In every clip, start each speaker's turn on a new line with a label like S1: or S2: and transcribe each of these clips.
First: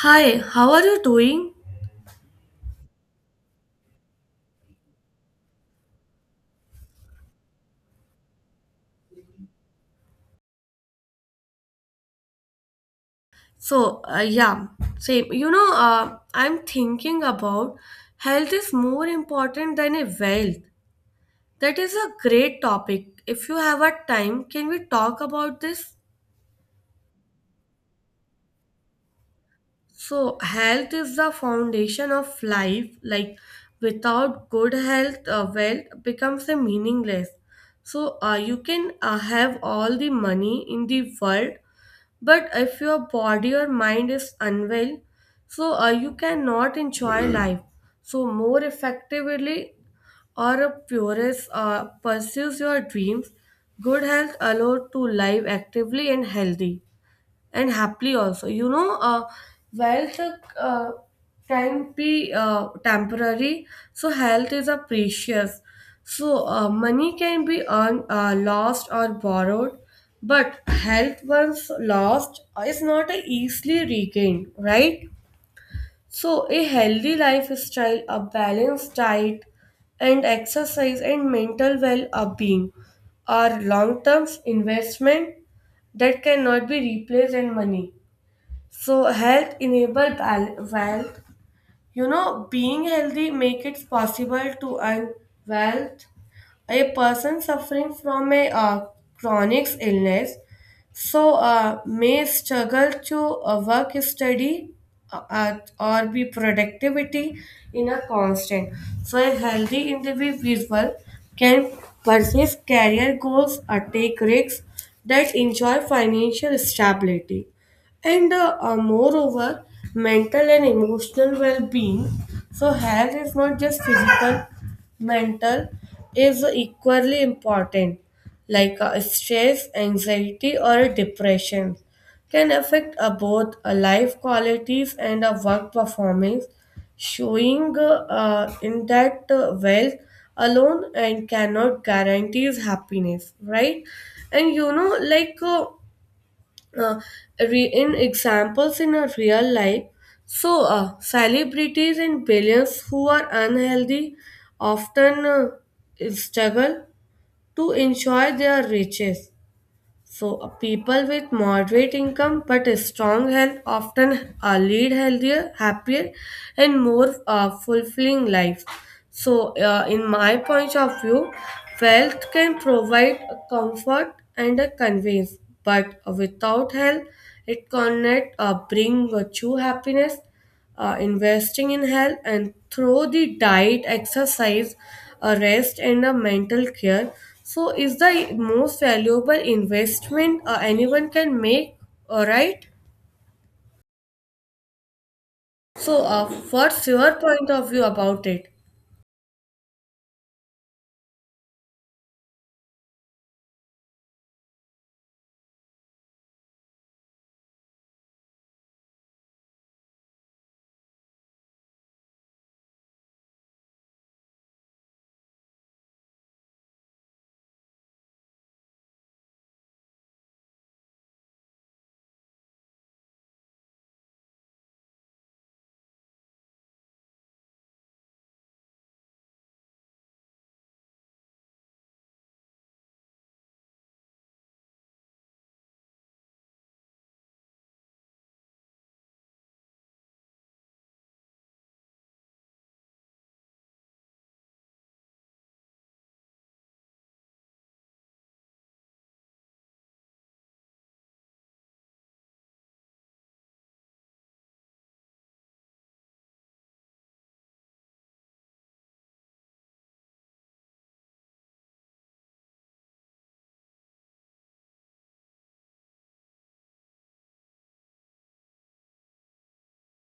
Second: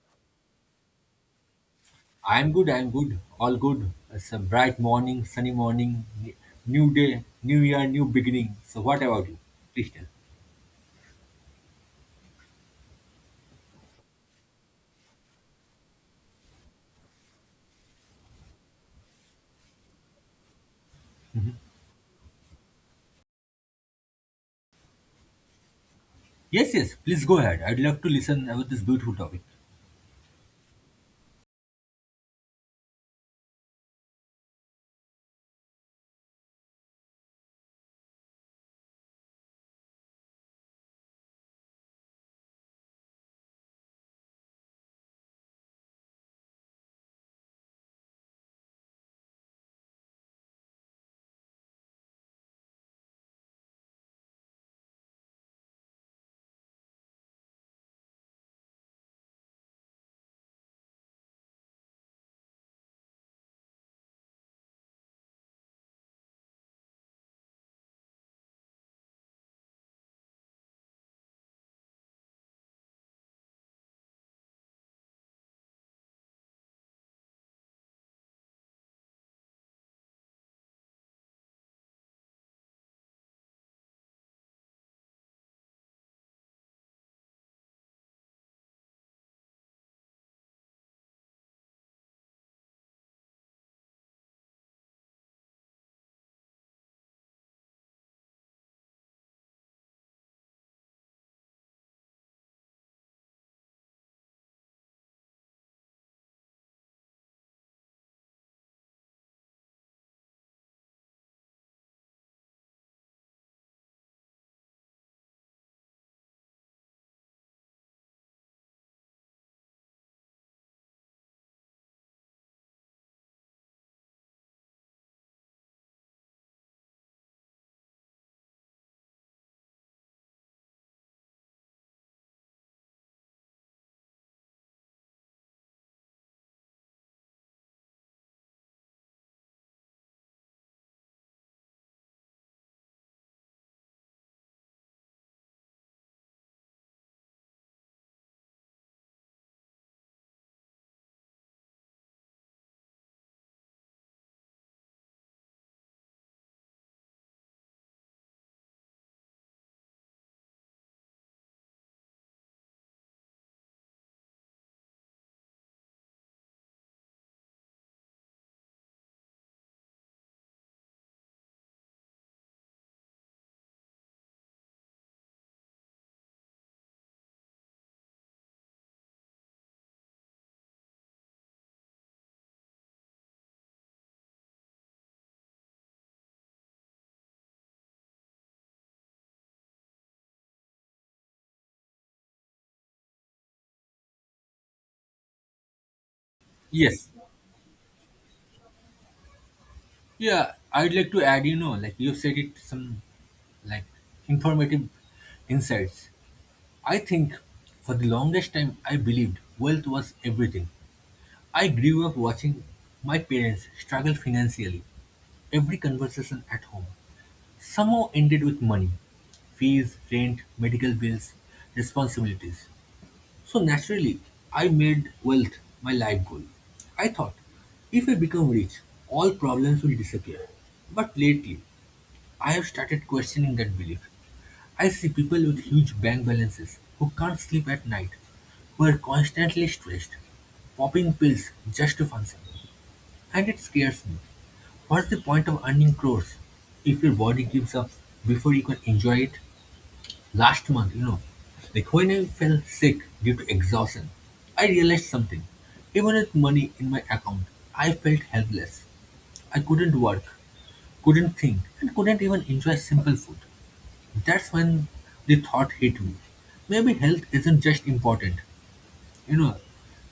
S1: Hi, how are you doing?
S2: I'm good, all good. It's a bright morning, sunny morning, new day, new year, new beginning. So, what about you? Please tell.
S1: So, same. I'm thinking about health is more important than a wealth. That is a great topic. If you have a time, can we talk about this?
S2: Yes, yes, please go ahead. I'd love to listen about this beautiful topic.
S1: So, health is the foundation of life. Like, without good health, wealth becomes a meaningless. You can have all the money in the world, but if your body or mind is unwell, you cannot enjoy life. So more effectively or a purist pursues your dreams, good health allows to live actively and healthy and happily also while the uh, time be temporary, so health is a precious, money can be earned, lost, or borrowed, but health once lost is not easily regained, right? So a healthy lifestyle, a balanced diet, and exercise, and mental well-being are long-term investment that cannot be replaced in money. So health enable wealth. You know, being healthy make it possible to earn wealth. A person suffering from a chronic illness, may struggle to work, study, or be productivity in a constant. So a healthy individual can pursue career goals or take risks that enjoy financial stability. And moreover, mental and emotional well-being. So health is not just physical, mental is equally important, like a stress, anxiety, or depression can affect both life qualities and a work performance, showing in that wealth alone and cannot guarantees happiness, right? and you know like uh, re- In examples in a real life. So, celebrities and billionaires who are unhealthy often struggle to enjoy their riches. So, people with moderate income but a strong health often lead healthier, happier, and more fulfilling lives. So, in my point of view, wealth can provide a comfort and a convenience, but without health, it cannot bring a true happiness. Investing in health and through the diet, exercise, a rest, and a mental care so is the most valuable investment anyone can make. All right, what's
S2: Yes,
S1: your point of view about it?
S2: yeah, I'd like to add, you know, like you've said it, some like informative insights. I think for the longest time, I believed wealth was everything. I grew up watching my parents struggle financially. Every conversation at home somehow ended with money. Fees, rent, medical bills, responsibilities. So naturally, I made wealth my life goal. I thought, if I become rich, all problems will disappear. But lately, I have started questioning that belief. I see people with huge bank balances who can't sleep at night, who are constantly stressed, popping pills just to function. And it scares me. What's the point of earning crores if your body gives up before you can enjoy it? Last month, you know, like when I fell sick due to exhaustion, I realized something. Even with money in my account, I felt helpless. I couldn't work, couldn't think, and couldn't even enjoy simple food. That's when the thought hit me. Maybe health isn't just important, you know,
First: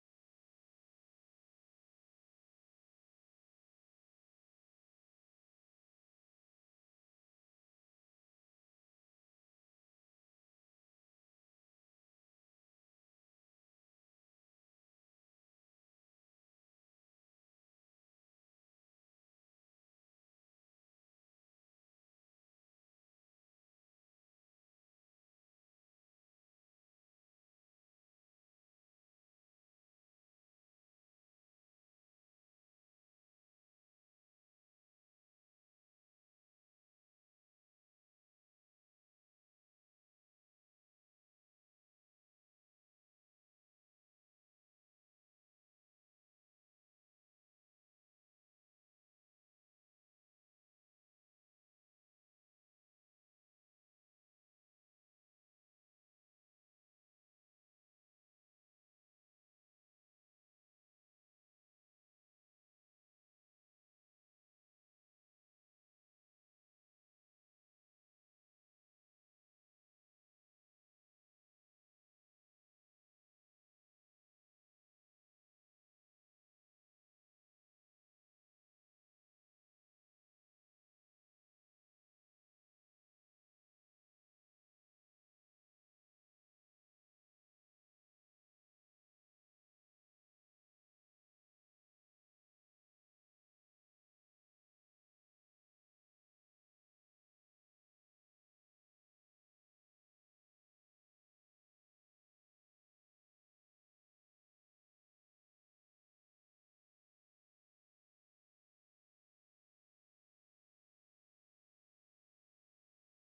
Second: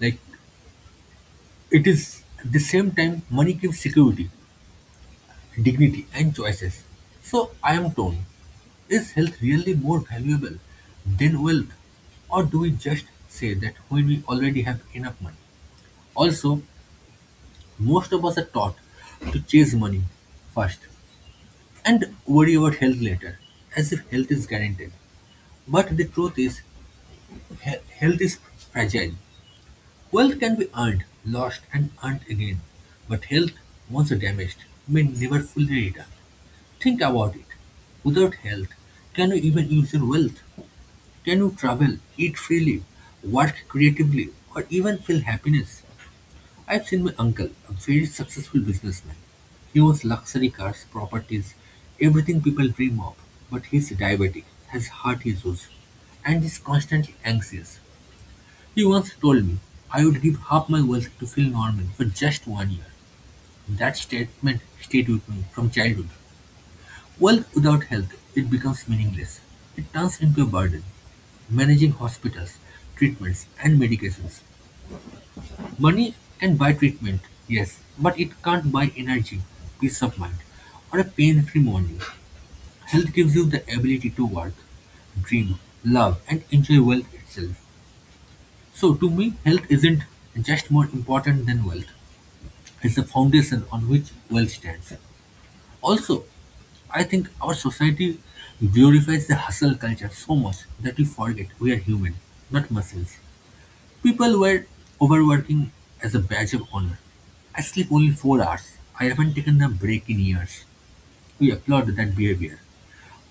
S2: like it is at the same time money gives security, dignity, and choices. So I am torn. Is health really more valuable than wealth? Or do we just say that when we already have enough money? Also, most of us are taught to chase money first and worry about health later, as if health is guaranteed. But the truth is, health is fragile. Wealth can be earned, lost, and earned again, but health, once damaged, may never fully return. Think about it. Without health, can you even use your wealth? Can you travel, eat freely, work creatively, or even feel happiness? I've seen my uncle, a very successful businessman. He owns luxury cars, properties, everything people dream of, but he's diabetic, has heart issues, and is constantly anxious. He once told me I would give half my wealth to Phil Norman for just 1 year. That statement stayed with me from childhood. Wealth without health, it becomes meaningless. It turns into a burden. Managing hospitals, treatments, and medications. Money can buy treatment, yes, but it can't buy energy, peace of mind, or a pain-free morning. Health gives you the ability to work, dream, love, and enjoy wealth itself. So, to me, health isn't just more important than wealth. It's the foundation on which wealth stands. Also, I think our society glorifies the hustle culture so much that we forget we are human, not machines. People were overworking as a badge of honor. I sleep only 4 hours. I haven't taken a break in years. We applaud that behavior.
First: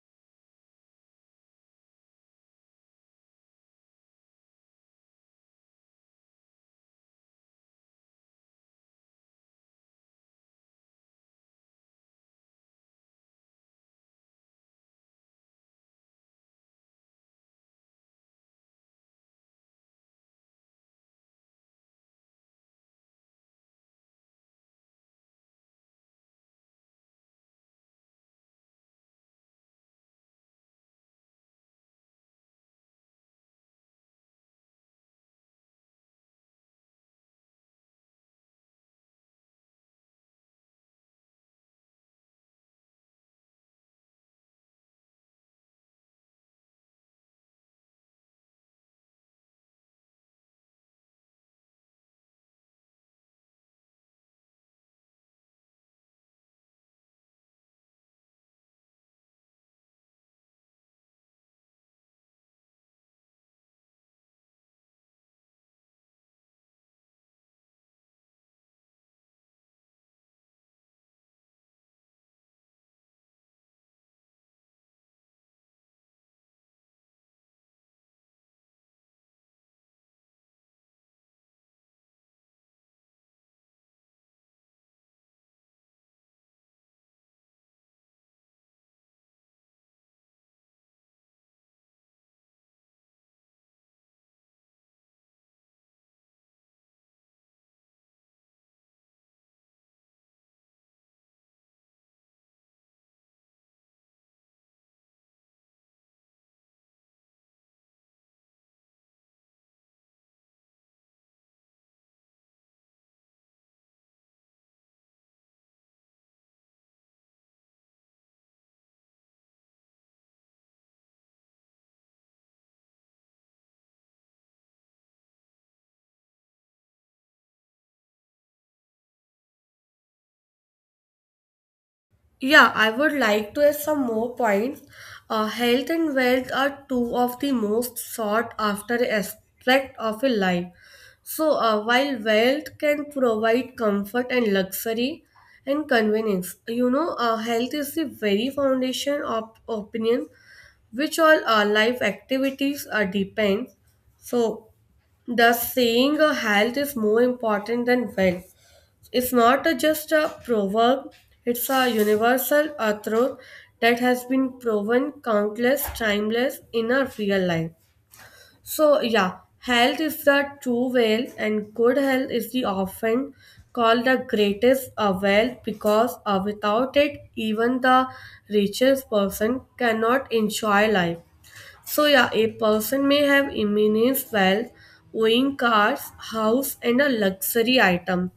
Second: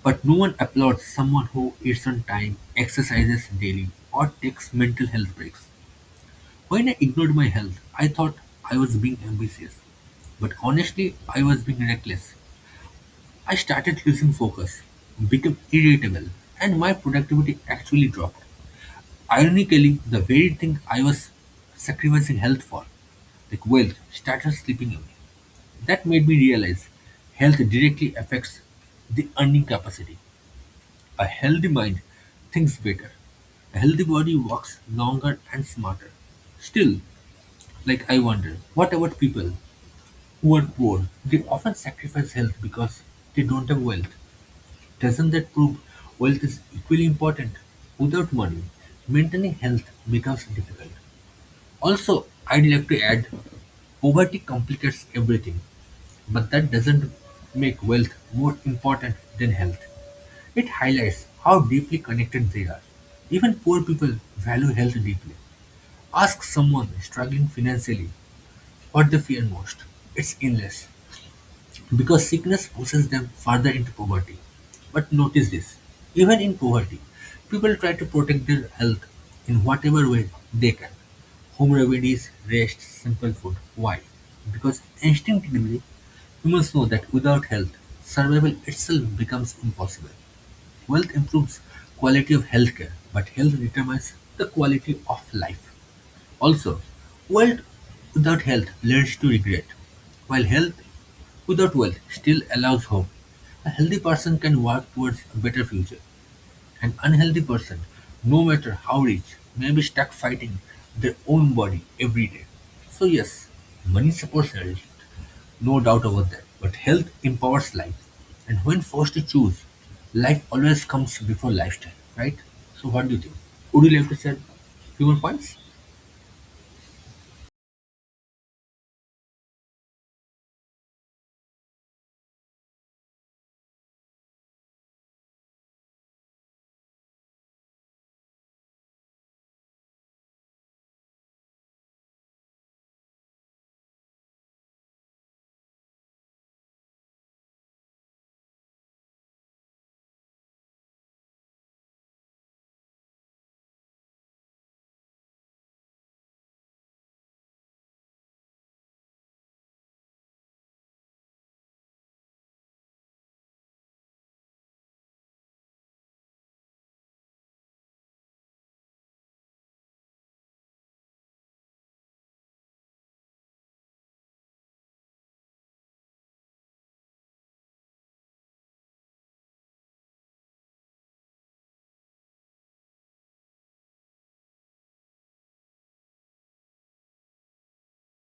S2: But no one applauds someone who eats on time, exercises daily, or takes mental health breaks. When I ignored my health, I thought I was being ambitious. But honestly, I was being reckless. I started losing focus, became irritable, and my productivity actually dropped. Ironically, the very thing I was sacrificing health for, like wealth, started slipping away. That made me realize health directly affects the earning capacity. A healthy mind thinks better. A healthy body works longer and smarter. Still, like, I wonder, what about people who are poor? They often sacrifice health because they don't have wealth. Doesn't that prove wealth is equally important? Without money, maintaining health becomes difficult. Also, I'd like to add, poverty complicates everything, but that doesn't make wealth more important than health. It highlights how deeply connected they are. Even poor people value health deeply. Ask someone struggling financially what they fear most. It's illness, because sickness pushes them further into poverty. But notice this, even in poverty, people try to protect their health in whatever way they can. Home remedies, rest, simple food. Why? Because instinctively, humans know that without health, survival itself becomes impossible. Wealth improves quality of healthcare, but health determines the quality of life. Also, wealth without health leads to regret, while health without wealth still allows hope. A healthy person can work towards a better future. An unhealthy person, no matter how rich, may be stuck fighting their own body every day. So, yes, money supports health, no doubt about that. But health empowers life. And when forced to choose, life always comes before lifestyle, right? So, what do you think? Would you like to share few more points?
S1: Yeah, I would like to add some more points. Health and wealth are two of the most sought after aspects of a life. So, while wealth can provide comfort and luxury and convenience, you know, health is the very foundation of opinion, which all our life activities are depend. So, thus saying, health is more important than wealth. It's not a, just a proverb, it's a universal a truth that has been proven countless timeless in our real life. So yeah, health is the true wealth, and good health is the often called the greatest wealth because without it even the richest person cannot enjoy life. So, yeah, a person may have immense wealth, owning cars, house, and a luxury items.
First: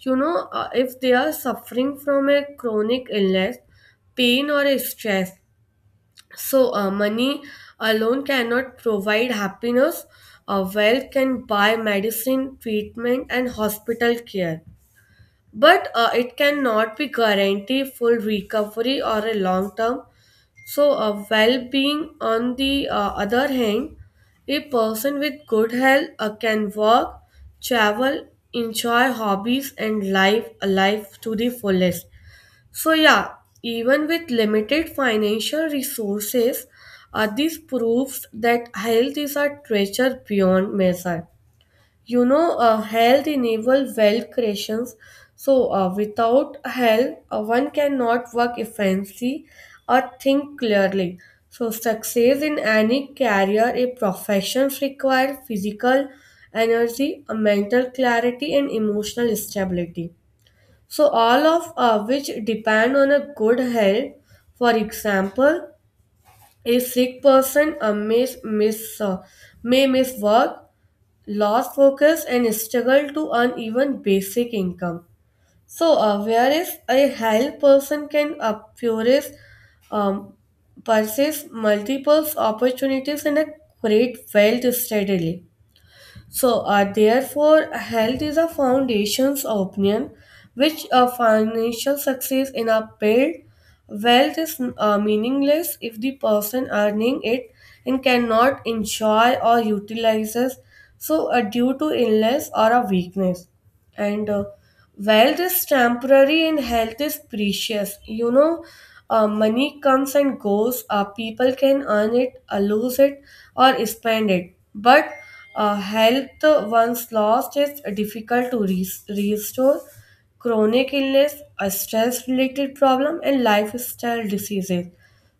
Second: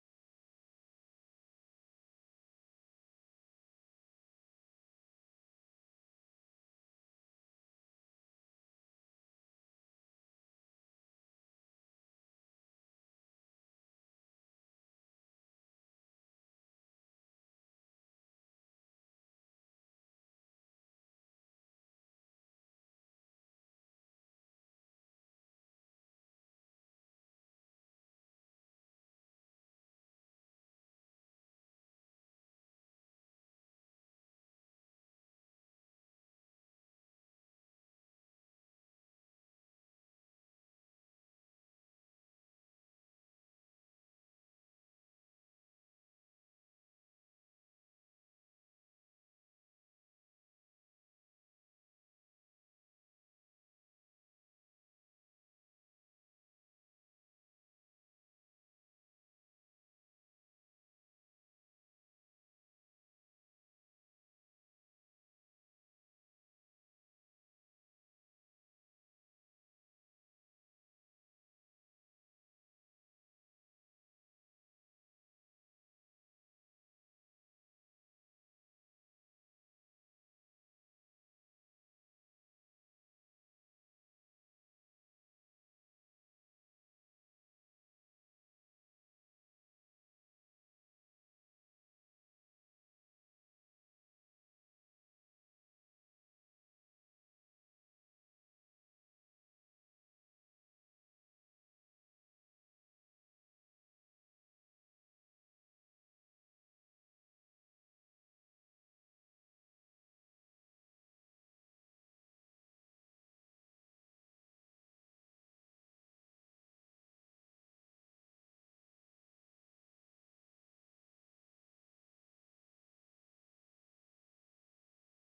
S1: You know, if they are suffering from a chronic illness, pain, or a stress, money alone cannot provide happiness. Wealth can buy medicine, treatment, and hospital care, but it cannot be guarantee full recovery or a long term so, well being. On the other hand, a person with good health can work, travel, enjoy hobbies, and live a life to the fullest. So, yeah, even with limited financial resources, this proves that health is a treasure beyond measure. You know, health enable wealth creations, without health one cannot work efficiently or think clearly. So success in any career, a profession, require physical energy, a mental clarity, and emotional stability, so all of which depend on a good health. For example, a sick person may miss work, lost focus, and struggle to earn even basic income. So, whereas a health person can pursue, um, pursue multiple opportunities and create wealth steadily. So, therefore, health is a foundation's opinion which financial success in a build. Wealth is meaningless if the person earning it and cannot enjoy or utilizes, due to illness or a weakness. And wealth is temporary and health is precious. You know, money comes and goes, people can earn it, lose it, or spend it, but health once lost is difficult to restore. Chronic illness, a stress related problem, and lifestyle diseases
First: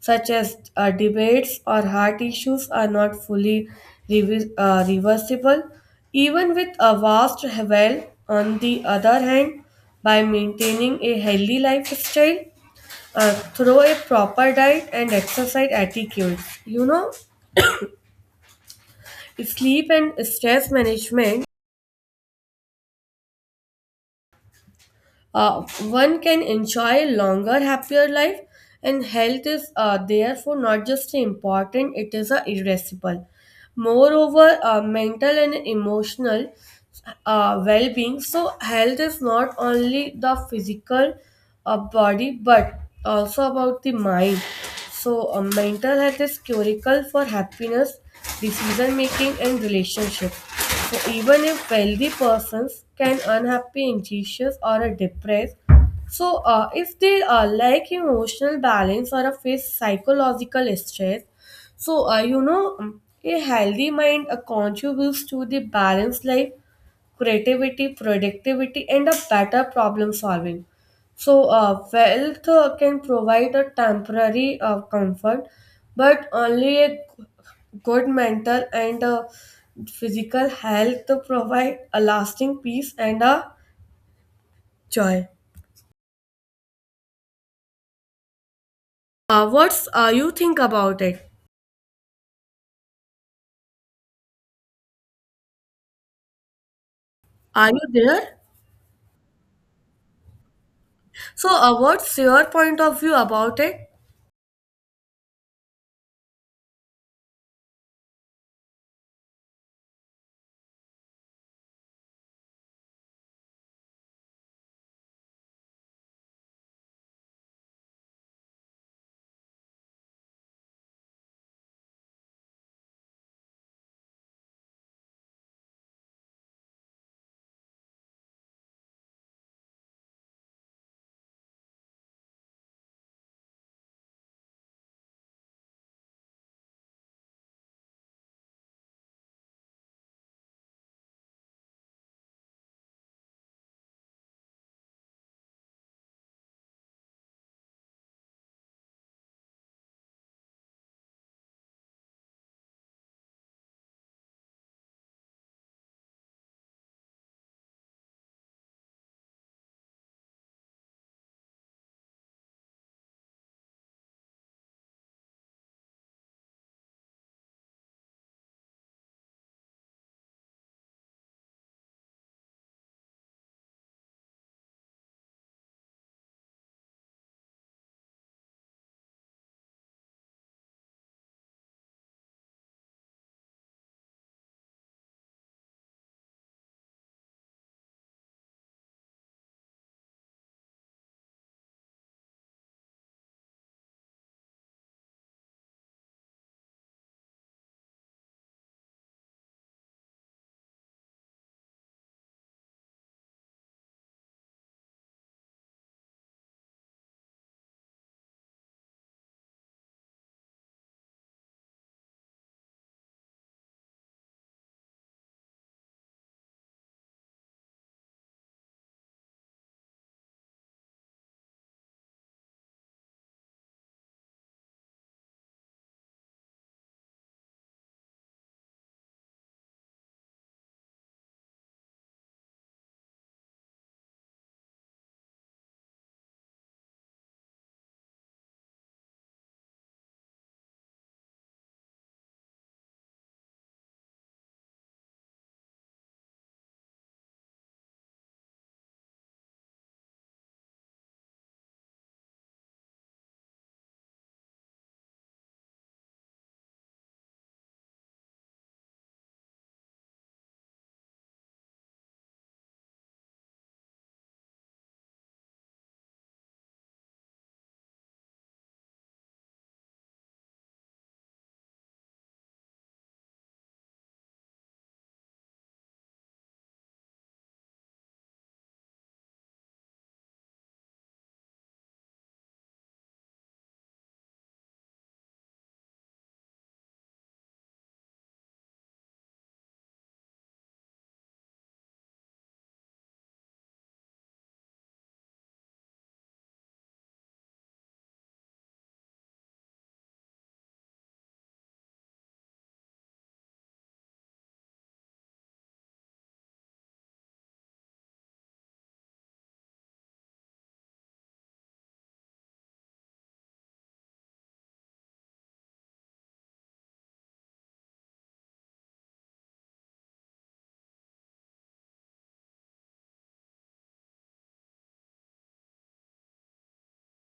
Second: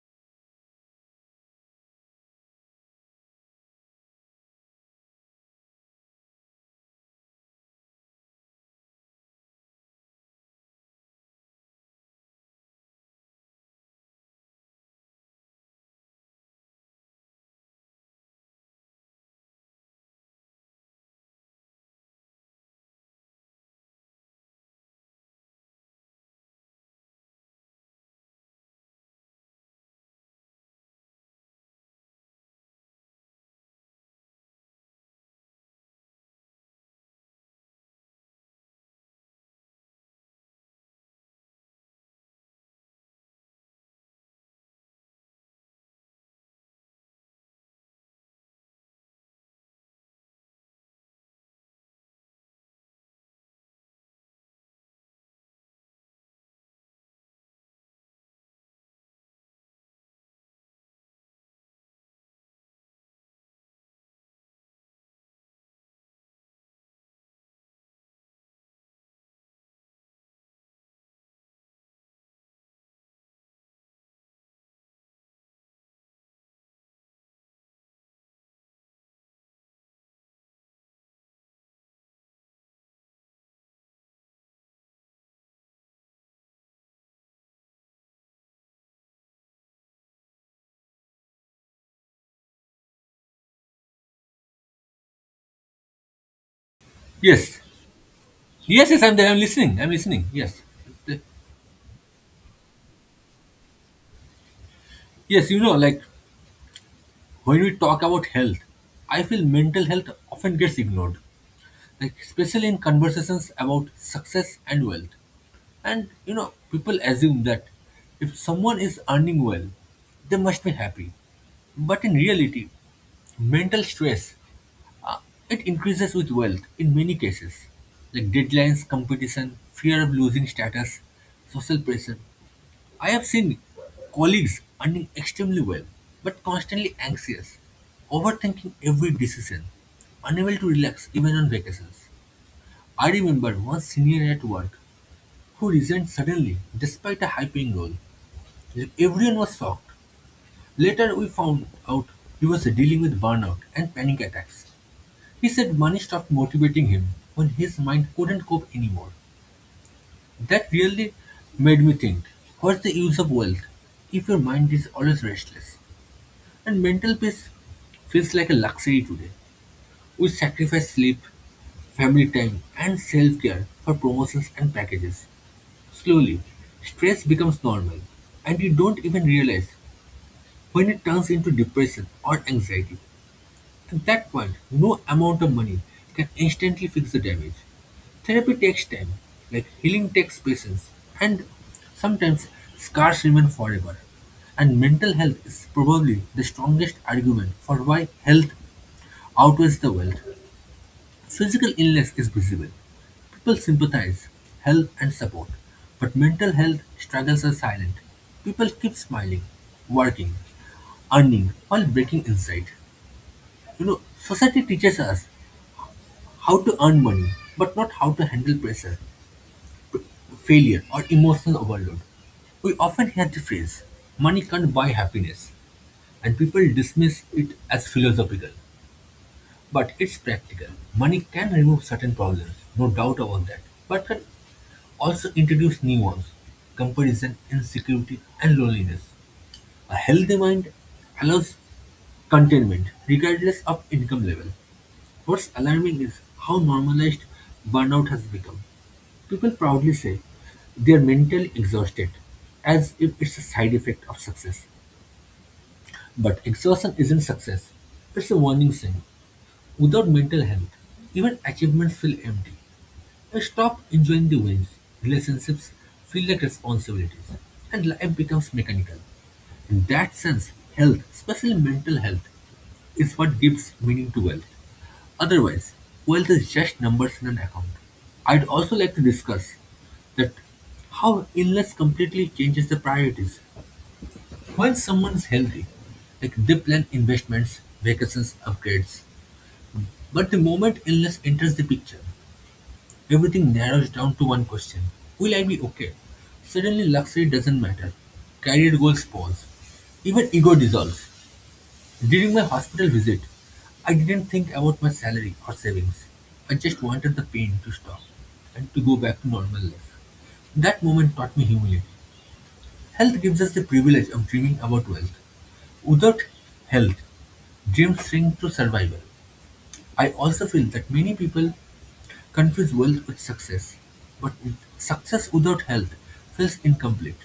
S1: such as debates or heart issues, are not fully reversible. Even with a vast wealth, on the other hand, by maintaining a healthy lifestyle through a proper diet and exercise etiquette, you know, sleep and stress management, uh, one can enjoy a longer, happier life. And health is therefore not just important, it is irreplaceable. Moreover, mental and emotional well being. So, health is not only the physical body but also about the mind. So, mental health is curical for happiness, decision making, and relationship. So even if wealthy persons can unhappy, anxious, or a depressed, if they lack emotional balance or a face psychological stress, a healthy mind contributes to the balanced life, creativity, productivity, and a better problem solving. So, wealth can provide a temporary comfort, but only a good mental and physical health to provide a lasting peace and a joy. What's you think about it?
S2: Yes.
S1: Are you there?
S2: Yes, yes, I'm there. I'm listening. I'm listening. Yes.
S1: So, what's your point of view about it?
S2: Yes, you know, like when we talk about health, I feel mental health often gets ignored, like especially in conversations about success and wealth. And you know, people assume that if someone is earning well, they must be happy. But in reality, mental stress uh, it increases with wealth in many cases, like deadlines, competition, fear of losing status, social pressure. I have seen colleagues earning extremely well, but constantly anxious, overthinking every decision, unable to relax even on vacations. I remember one senior at work who resigned suddenly despite a high paying role. Everyone was shocked. Later, we found out he was dealing with burnout and panic attacks. He said money stopped motivating him when his mind couldn't cope anymore. That really made me think, what's the use of wealth if your mind is always restless? And mental peace feels like a luxury today. We sacrifice sleep, family time, and self care for promotions and packages. Slowly, stress becomes normal, and you don't even realize when it turns into depression or anxiety. At that point, no amount of money can instantly fix the damage. Therapy takes time, like healing takes patience, and sometimes scars remain forever. And mental health is probably the strongest argument for why health outweighs the wealth. Physical illness is visible. People sympathize, help, and support, but mental health struggles are silent. People keep smiling, working, earning while breaking inside. You know, society teaches us how to earn money, but not how to handle pressure, failure, or emotional overload. We often hear the phrase, money can't buy happiness, and people dismiss it as philosophical. But it's practical. Money can remove certain problems, no doubt about that, but can also introduce new ones, comparison, insecurity, and loneliness. A healthy mind allows contentment regardless of income level. What's alarming is how normalized burnout has become. People proudly say they're mentally exhausted, as if it's a side effect of success. But exhaustion isn't success, it's a warning sign. Without mental health, even achievements feel empty. I stop enjoying the wins, relationships feel like responsibilities, and life becomes mechanical. In that sense, health, especially mental health, is what gives meaning to wealth. Otherwise, wealth is just numbers in an account. I'd also like to discuss that how illness completely changes the priorities. When someone is healthy, like they plan investments, vacations, upgrades. But the moment illness enters the picture, everything narrows down to one question, will I be okay? Suddenly, luxury doesn't matter. Career goals pause. Even ego dissolves. During my hospital visit, I didn't think about my salary or savings. I just wanted the pain to stop and to go back to normal life. That moment taught me humility. Health gives us the privilege of dreaming about wealth. Without health, dreams shrink to survival. I also feel that many people confuse wealth with success, but success without health feels incomplete.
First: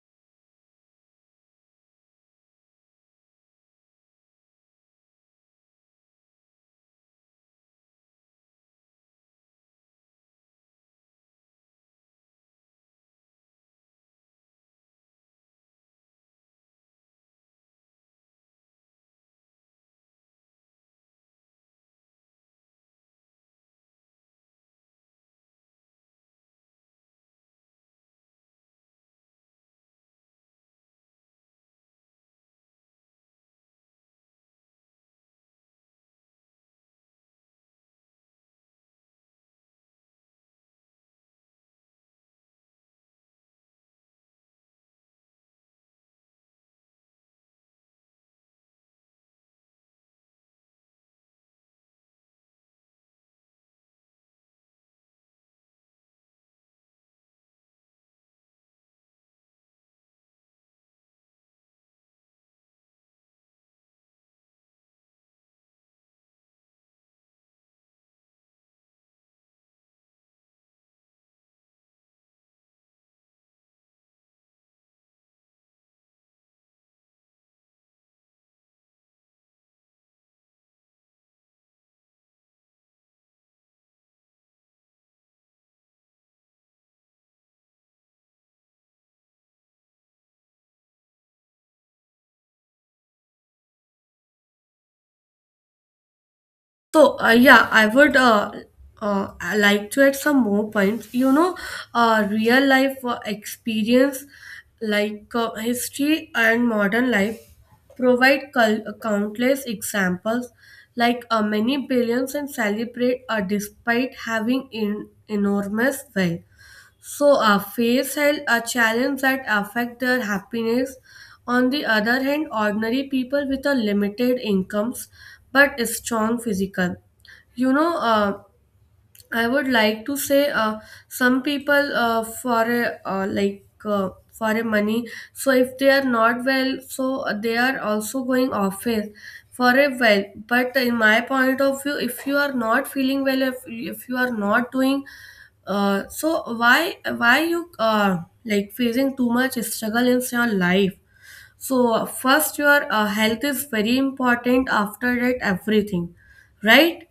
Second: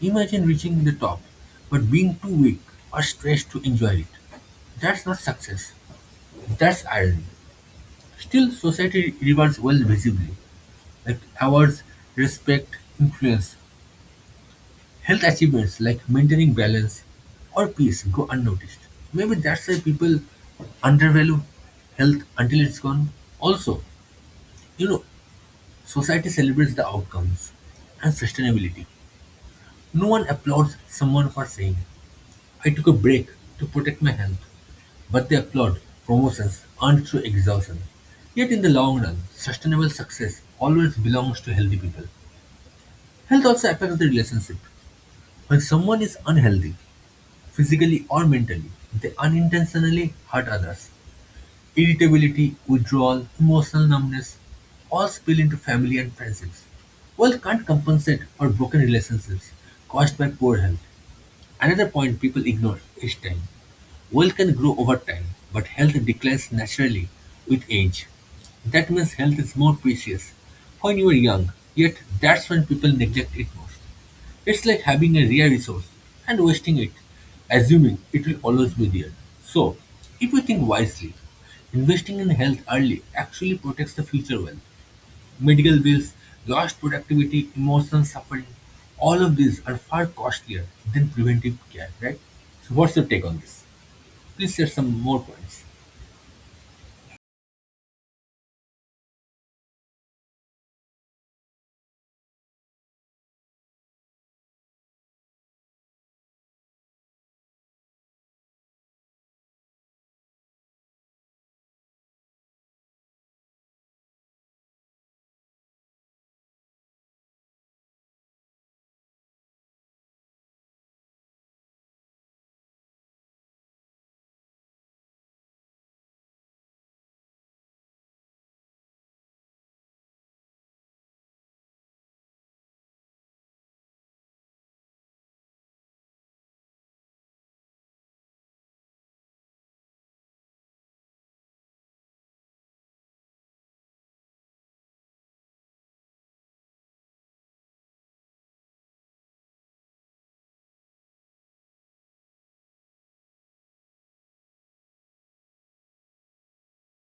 S2: Imagine reaching the top, but being too weak or stressed to enjoy it. That's not success. That's irony. Still, society rewards wealth visibly, like awards, respect, influence. Health achievements like maintaining balance or peace go unnoticed. Maybe that's why people undervalue health until it's gone. Also, you know, society celebrates the outcomes and sustainability. No one applauds someone for saying, I took a break to protect my health, but they applaud promotions earned through exhaustion. Yet, in the long run, sustainable success always belongs to healthy people. Health also affects the relationship. When someone is unhealthy, physically or mentally, they unintentionally hurt others. Irritability, withdrawal, emotional numbness all spill into family and friendships. Wealth can't compensate for broken relationships caused by poor health. Another point people ignore is time. Wealth can grow over time, but health declines naturally with age. That means health is more precious when you are young, yet that's when people neglect it most. It's like having a rare resource and wasting it, assuming it will always be there. So, if you think wisely, investing in health early actually protects the future wealth, medical bills, lost productivity, emotional suffering. All of these are far costlier than preventive care, right? So, what's your take on this? Please share some more points.
S1: So, yeah, I like to add some more points. You know, real life experience like history and modern life provide countless examples, like many billions and celebrate despite having enormous wealth, so our face held a challenge that affect their happiness. On the other hand, ordinary people with a limited incomes but a strong physical. You know, I would like to say some people for a money. So if they are not well, so they are also going office for a well. But in my point of view, if you are not feeling well, if you are not doing, so why you like facing too much struggle in your life? First, your health is very important. After that, everything, right?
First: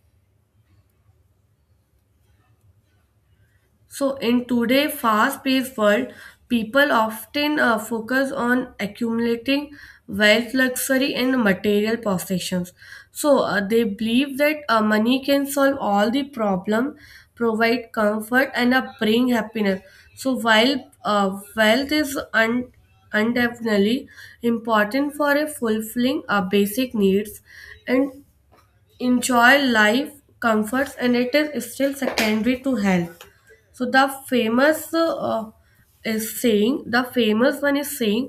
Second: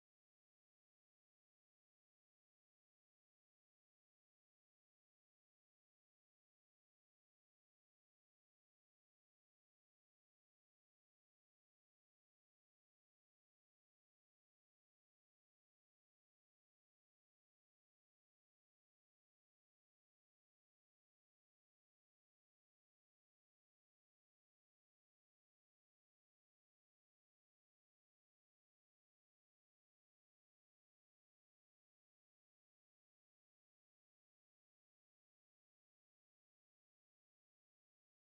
S1: So, in today's fast-paced world, people often focus on accumulating wealth, luxury, and material possessions. So, they believe that money can solve all the problem, provide comfort, and bring happiness. So, while wealth is undoubtedly important for a fulfilling basic needs, and enjoy life comforts, and it is still secondary to health. So the famous is saying the famous one is saying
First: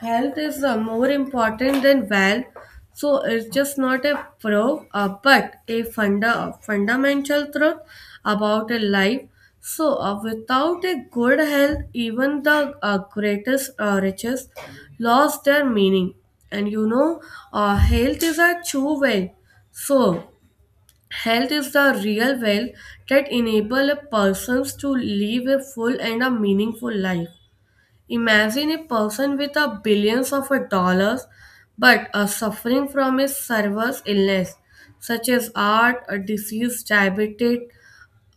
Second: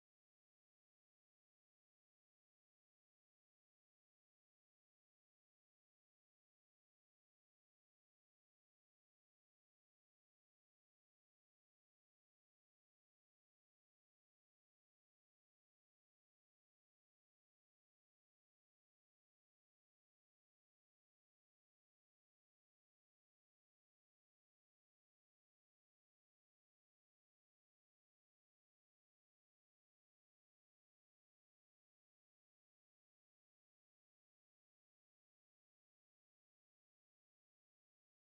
S1: health is more important than wealth, so it's just not a pro but a fundamental truth about a life. So without a good health, even the greatest riches lost their meaning. And you know, health is a true wealth. So health is the real wealth that enable a persons to live a full and a meaningful life. Imagine a person with a billions of a dollars but are suffering from a serious illness such as heart, a disease, diabetes,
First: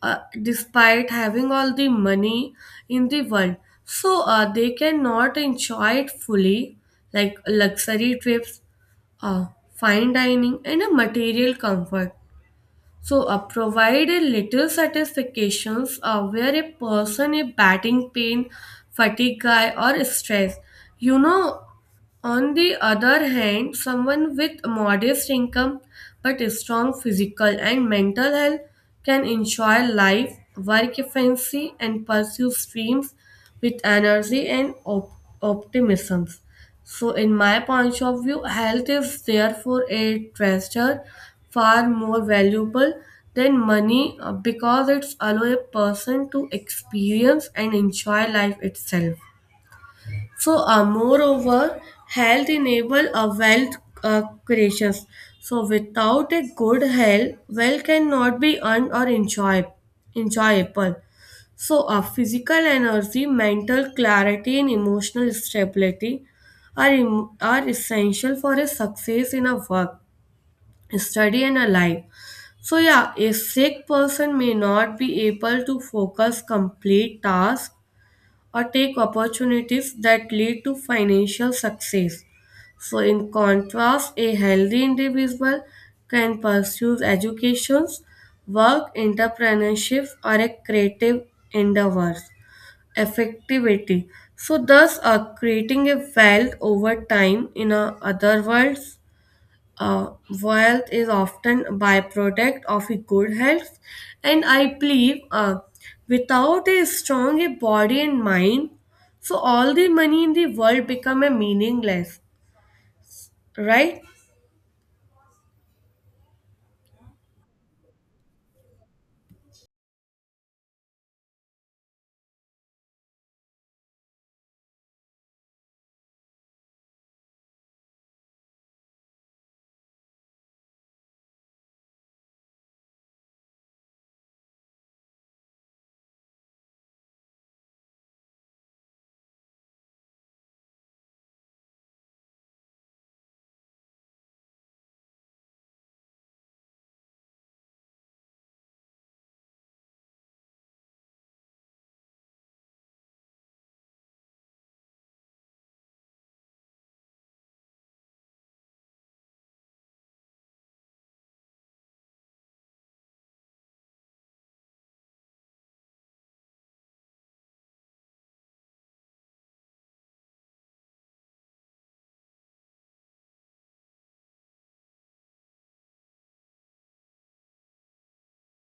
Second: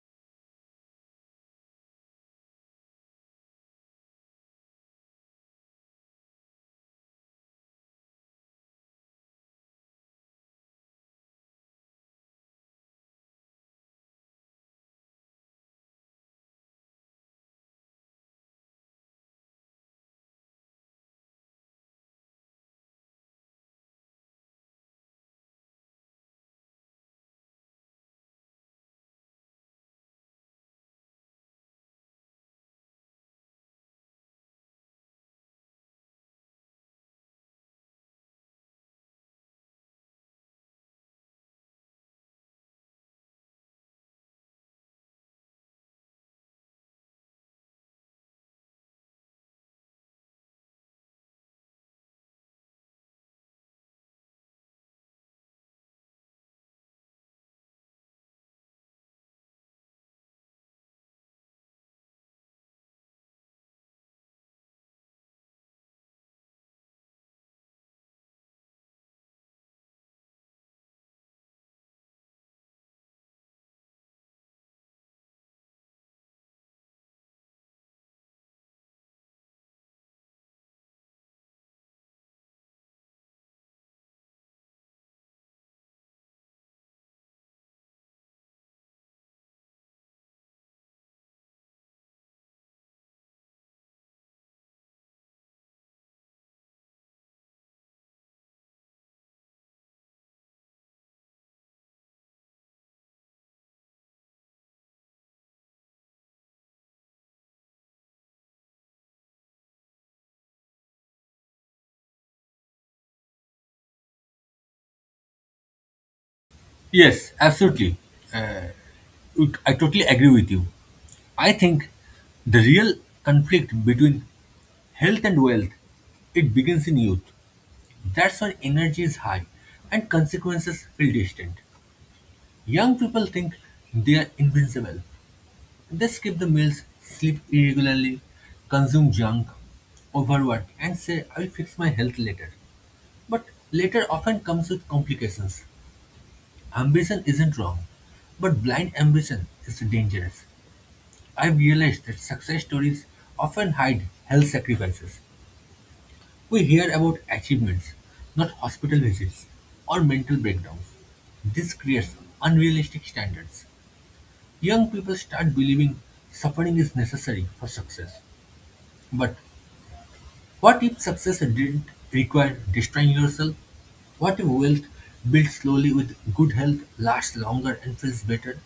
S1: despite having all the money in the world. So they cannot enjoy it fully, like luxury trips, uh, fine dining, and a material comfort. So, provided little satisfactions where a person is batting pain, fatigue, guy, or stress. You know, on the other hand, someone with modest income but strong physical and mental health can enjoy life, work efficiently, and pursue dreams with energy and optimism. So, in my point of view, health is therefore a treasure far more valuable than money because it allows a person to experience and enjoy life itself. So, moreover, health enable a wealth creations. So, without a good health, wealth cannot be earned or enjoyed, enjoyable. So, physical energy, mental clarity, and emotional stability are essential for a success in a work, study, and a life. So, yeah, a sick person may not be able to focus complete tasks or take opportunities that lead to financial success. So, in contrast, a healthy individual can pursue educations, work, entrepreneurship, or a creative endeavors. Effectivity. So, thus, creating a wealth over time in a other worlds, uh, wealth is often a byproduct of a good health, and I believe without a strong a body and mind, so all the money in the world become a meaningless, right?
S2: Yes, absolutely. I totally agree with you. I think the real conflict between health and wealth, it begins in youth. That's when energy is high and consequences feel distant. Young people think they are invincible. They skip the meals, sleep irregularly, consume junk, overwork, and say, I'll fix my health later. But later often comes with complications. Ambition isn't wrong, but blind ambition is dangerous. I've realized that success stories often hide health sacrifices. We hear about achievements, not hospital visits or mental breakdowns. This creates unrealistic standards. Young people start believing suffering is necessary for success, but what if success didn't require destroying yourself? What if wealth built slowly with good health lasts longer and feels better?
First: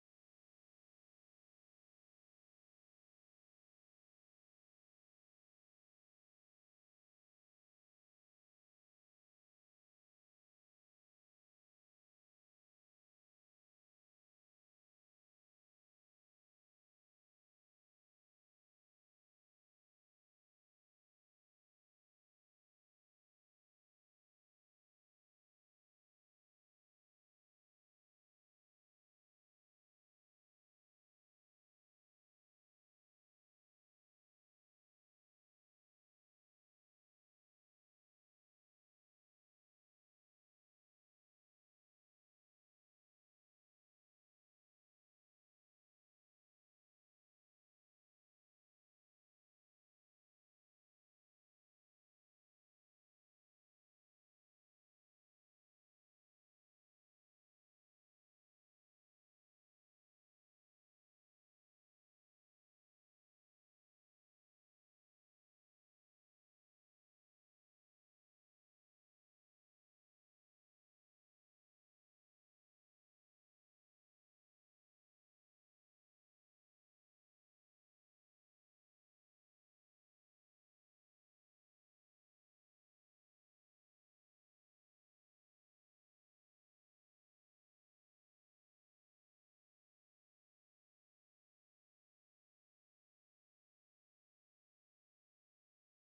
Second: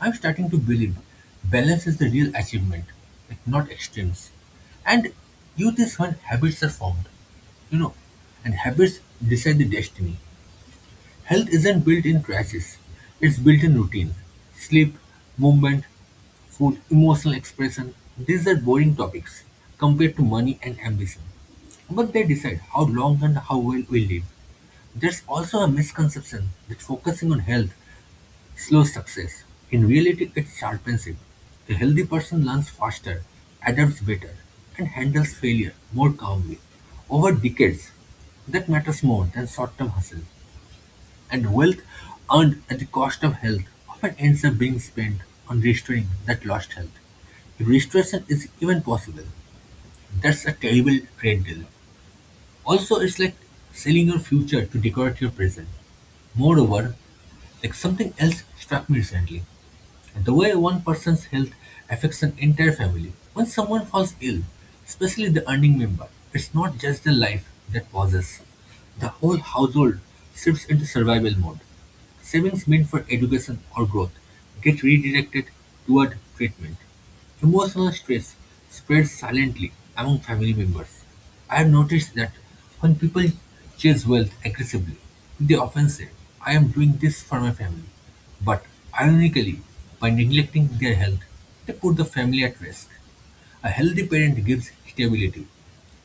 S2: I'm starting to believe balance is the real achievement, like not extremes. And youth is when habits are formed, you know, and habits decide the destiny. Health isn't built in crashes, it's built in routine. Sleep, movement, food, emotional expression, these are boring topics compared to money and ambition. But they decide how long and how well we live. There's also a misconception that focusing on health slows success. In reality, it sharpens it. A healthy person learns faster, adapts better, and handles failure more calmly. Over decades, that matters more than short term hustle, and wealth earned at the cost of health often ends up being spent on restoring that lost health. If restoration is even possible, that's a terrible trade deal. Also, it's like selling your future to decorate your present. Moreover, like something else struck me recently. The way one person's health affects an entire family. When someone falls ill, especially the earning member, it's not just the life that pauses. The whole household shifts into survival mode. Savings meant for education or growth get redirected toward treatment. Emotional stress spreads silently among family members. I have noticed that when people chase wealth aggressively, they often say, I am doing this for my family. But ironically, by neglecting their health, they put the family at risk. A healthy parent gives stability,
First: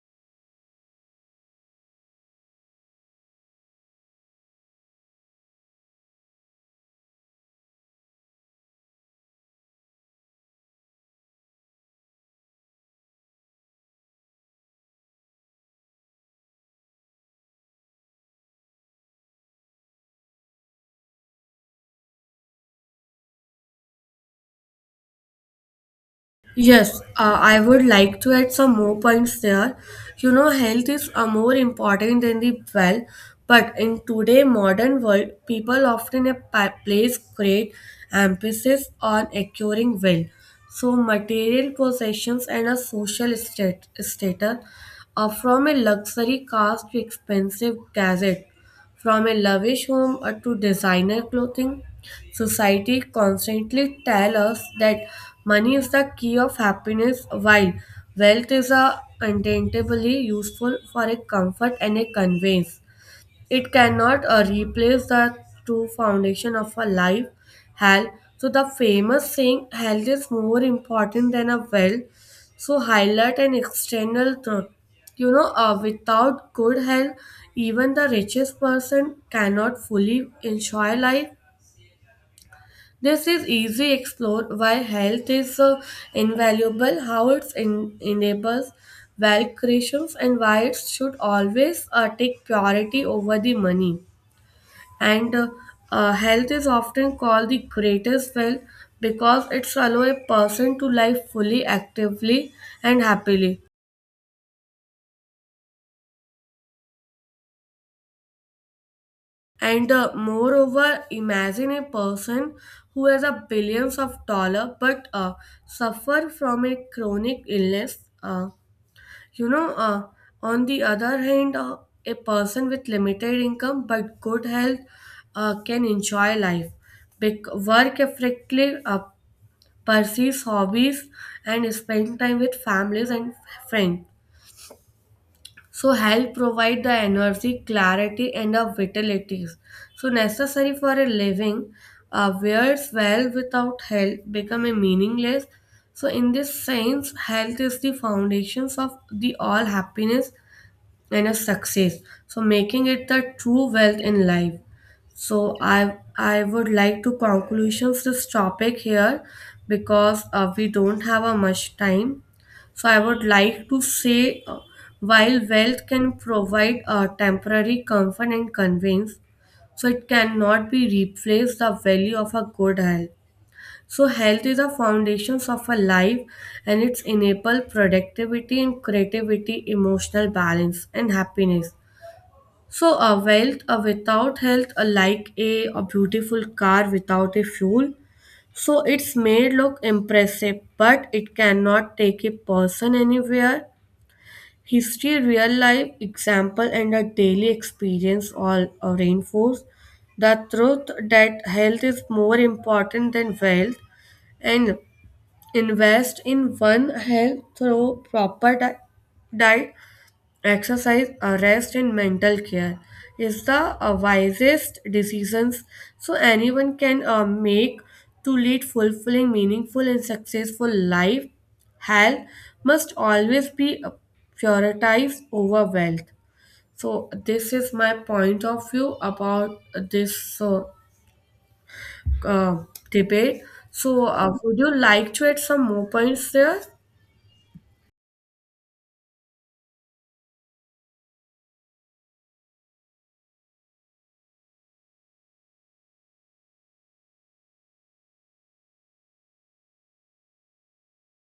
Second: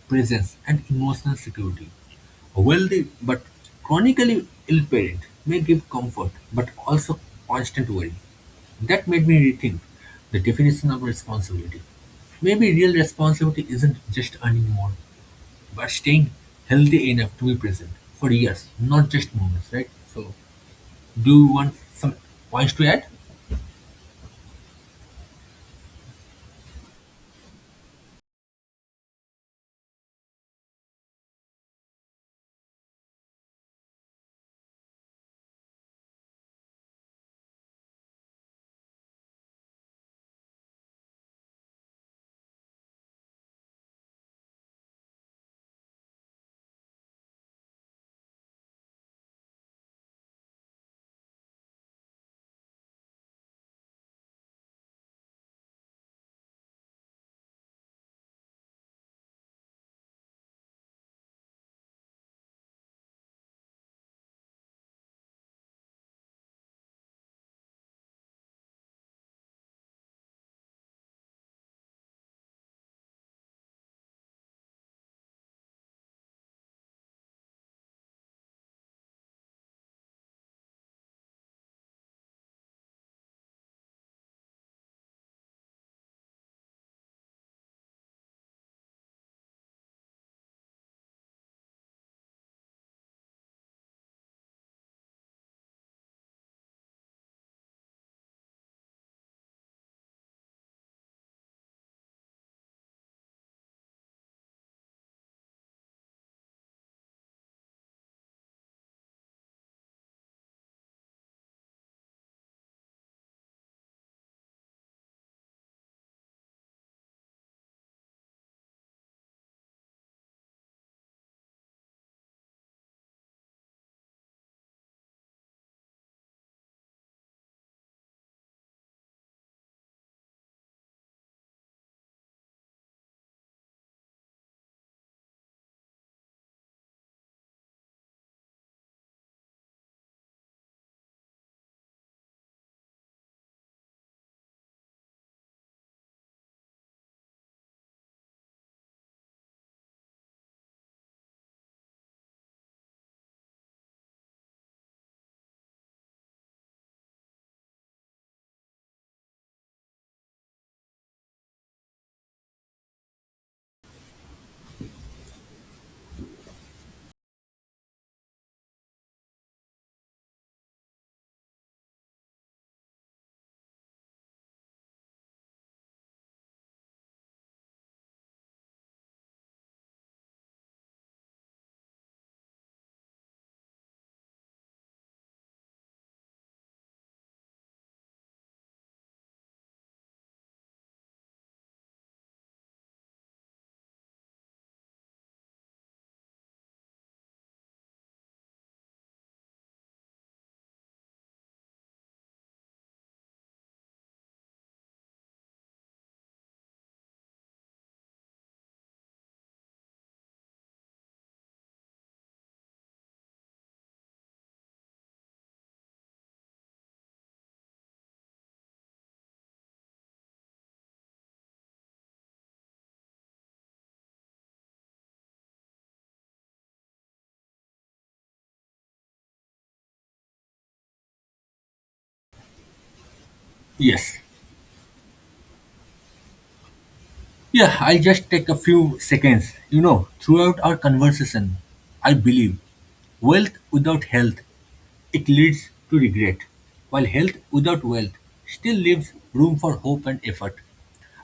S2: presence, and emotional security. A wealthy but chronically ill parent may give comfort but also constant worry. That made me rethink the definition of responsibility. Maybe real responsibility isn't just earning more, but staying healthy enough to be present for years, not just moments, right? So, do you want some points to add?
S1: Yes, I would like to add some more points there. You know, health is more important than the well, but in today modern world, people often place great emphasis on acquiring wealth. So, material possessions and a social status, from a luxury cars to expensive gadgets, from a lavish home to designer clothing. Society constantly tell us that money is the key of happiness while wealth is a untaintably useful for a comfort and a conveyance. It cannot replace the true foundation of a life, health. So the famous saying health is more important than a wealth, so highlight an external truth. You know, without good health, even the richest person cannot fully enjoy life. This is easy explored why health is so invaluable, how it enables wealth creations, and why it should always take priority over the money. And health is often called the greatest wealth because it's allow a person to live fully, actively, and happily. And moreover, imagine a person who has a billions of dollar but suffer from a chronic illness. You know, uh, on the other hand, a person with limited income but good health can enjoy life, work effectively, pursue hobbies, and spend time with families and friends. So, health provide the energy, clarity, and the vitalities. So, necessary for a living, wears well without health become a meaningless. So, in this sense, health is the foundations of the all happiness and a success, so making it the true wealth in life. So I would like to conclusions this topic here because we don't have a much time. So I would like to say while wealth can provide a temporary comfort and convenience, so it cannot be replaced the value of a good health. So health is the foundations of a life, and it's enable productivity and creativity, emotional balance, and happiness. So a wealth without health like a beautiful car without a fuel. So it's made look impressive but it cannot take a person anywhere. History, real life example, and a daily experience all reinforce the truth that health is more important than wealth. And invest in one health through proper diet, exercise, rest, and mental care is the wisest decisions so anyone can make to lead fulfilling, meaningful, and successful life. Health must always be prioritized over wealth. So this is my point of view about this uh, debate. So
S2: Yes.
S1: would you like to add some more points there?
S2: Yeah, I'll just take a few seconds. You know, throughout our conversation, I believe wealth without health, it leads to regret, while health without wealth still leaves room for hope and effort.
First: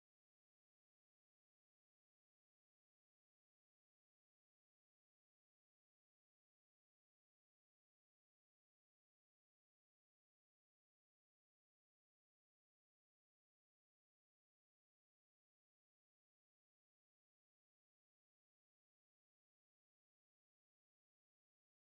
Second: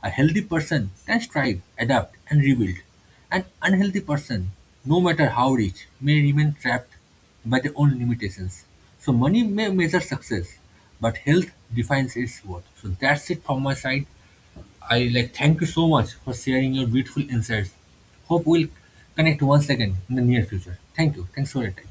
S2: A healthy person can strive, adapt, and rebuild. An unhealthy person, no matter how rich, may remain trapped by their own limitations. So, money may measure success, but health defines its worth. So, that's it from my side. I like thank you so much for sharing your beautiful insights. Hope we'll connect once again in the near future. Thank you. Thanks for your time.